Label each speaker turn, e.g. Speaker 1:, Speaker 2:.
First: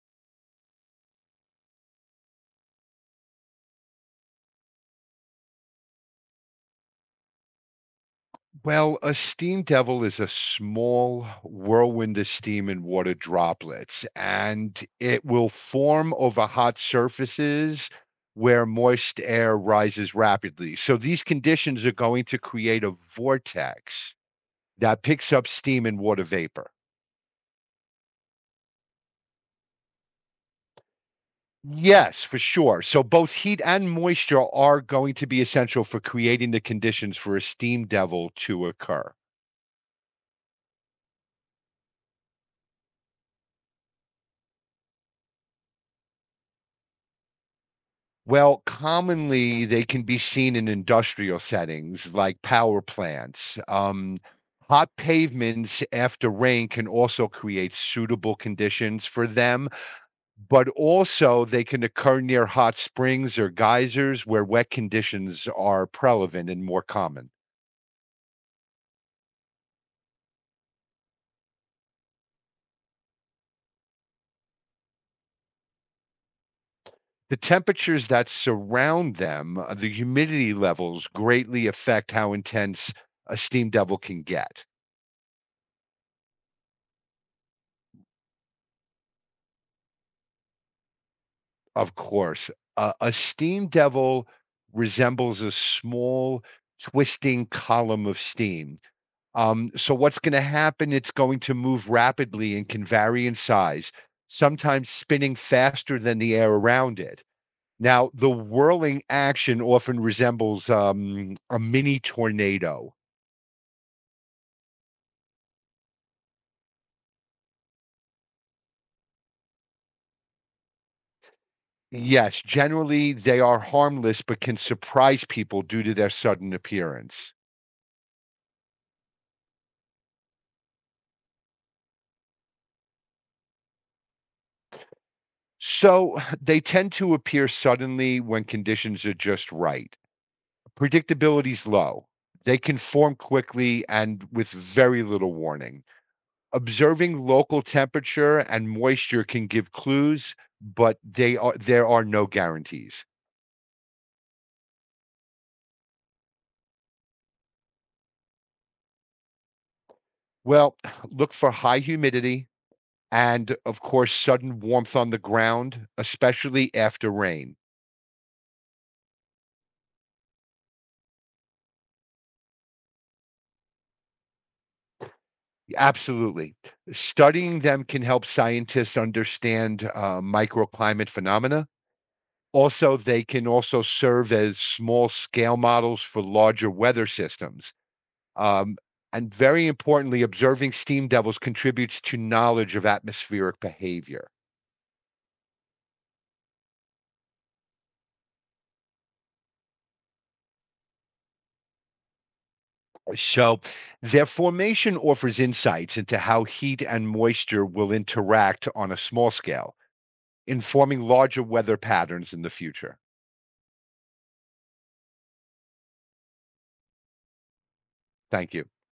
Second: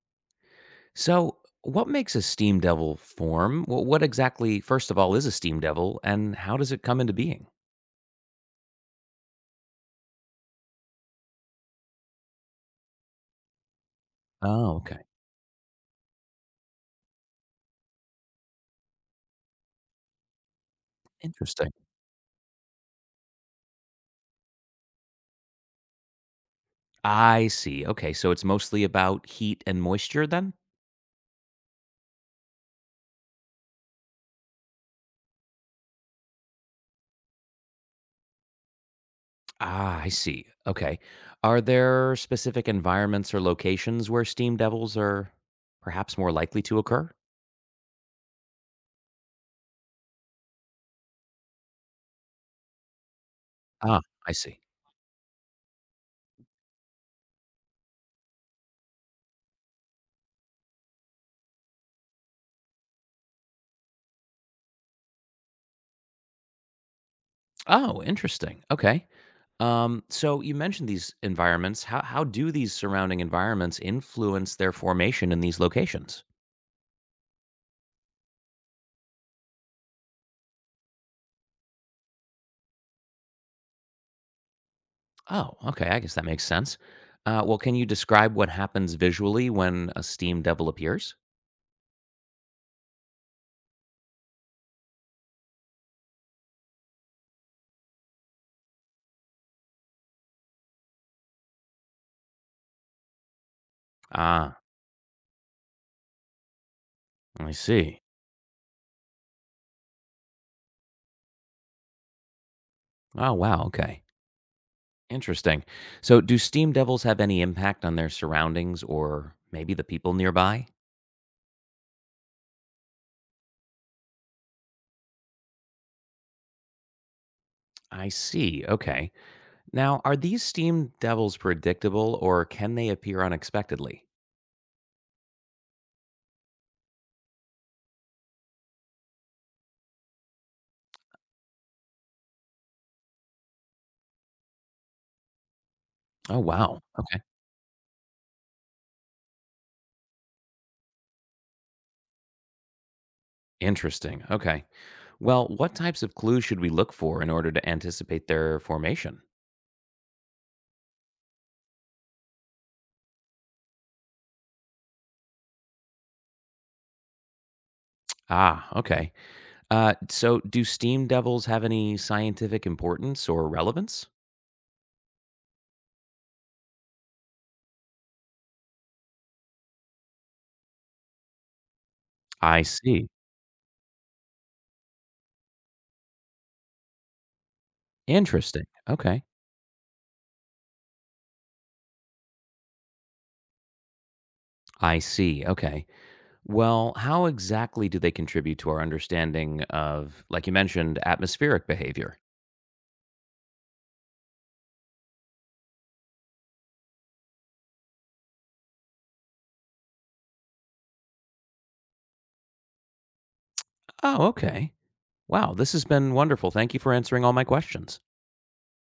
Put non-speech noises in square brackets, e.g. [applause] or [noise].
Speaker 1: So, what makes a steam devil form? Well, what exactly, first of all, is a steam devil and how does it come into being?
Speaker 2: Well, a steam devil is a small whirlwind of steam and water droplets,
Speaker 1: Oh,
Speaker 2: and
Speaker 1: okay.
Speaker 2: it will form over hot surfaces where moist air rises rapidly. So these
Speaker 1: Interesting.
Speaker 2: conditions are going to create a vortex that picks up steam and water vapor.
Speaker 1: I see. Okay. So, it's mostly about heat and moisture then?
Speaker 2: Yes, for sure. So both heat and moisture are going to be essential for creating the conditions for a steam devil to occur.
Speaker 1: Ah, I see. Okay. Are there specific environments or locations where steam devils are perhaps more likely to occur?
Speaker 2: Well, commonly they can be seen in industrial settings like power plants.
Speaker 1: Ah, I see.
Speaker 2: Hot pavements after rain can also create suitable conditions for them, but also they can occur near hot springs or geysers where wet conditions are prevalent and more common.
Speaker 1: Oh, interesting. Okay. So you mentioned these environments. How do these surrounding environments influence their formation in these locations?
Speaker 2: The temperatures that surround them, the humidity levels greatly affect how intense a steam devil can get.
Speaker 1: Oh, okay. I guess that makes sense. Well, can you describe what happens visually when a steam devil appears?
Speaker 2: Of course. A steam devil resembles a small twisting column of steam. So what's going to happen? It's going to move rapidly and can vary in size,
Speaker 1: Ah,
Speaker 2: sometimes spinning faster than the air around it.
Speaker 1: I see.
Speaker 2: Now, the whirling action often resembles a mini tornado.
Speaker 1: Oh, wow. Okay. Interesting. So, do steam devils have any impact on their surroundings or maybe the people nearby?
Speaker 2: Yes, generally they are harmless, but can surprise people due to their sudden appearance.
Speaker 1: I see. Okay. Now, are these steam devils predictable or can they appear unexpectedly?
Speaker 2: So [laughs] they tend to appear suddenly when conditions are just right. Predictability's low. They can form quickly and with very little warning.
Speaker 1: Oh, wow. Okay.
Speaker 2: Observing local temperature and moisture can give clues, but they are there are no guarantees.
Speaker 1: Interesting. Okay. Well, what types of clues should we look for in order to anticipate their formation?
Speaker 2: Well, [sighs] look for high humidity and of course sudden warmth on the ground, especially after rain.
Speaker 1: Ah, okay. So do steam devils have any scientific importance or relevance?
Speaker 2: Absolutely. Studying them can help scientists understand microclimate phenomena.
Speaker 1: I
Speaker 2: Also,
Speaker 1: see.
Speaker 2: they can also serve as small scale models for larger weather systems.
Speaker 1: Interesting.
Speaker 2: Um,
Speaker 1: Okay.
Speaker 2: and very importantly, observing steam devils contributes to knowledge of atmospheric behavior.
Speaker 1: I see. Okay. Well, how exactly do they contribute to our understanding of, like you mentioned, atmospheric behavior?
Speaker 2: So, their formation offers insights into how heat and moisture will interact on a small scale, informing larger weather patterns in the future.
Speaker 1: Oh, okay. Wow, this has been wonderful. Thank you for answering all my questions.
Speaker 2: Thank you.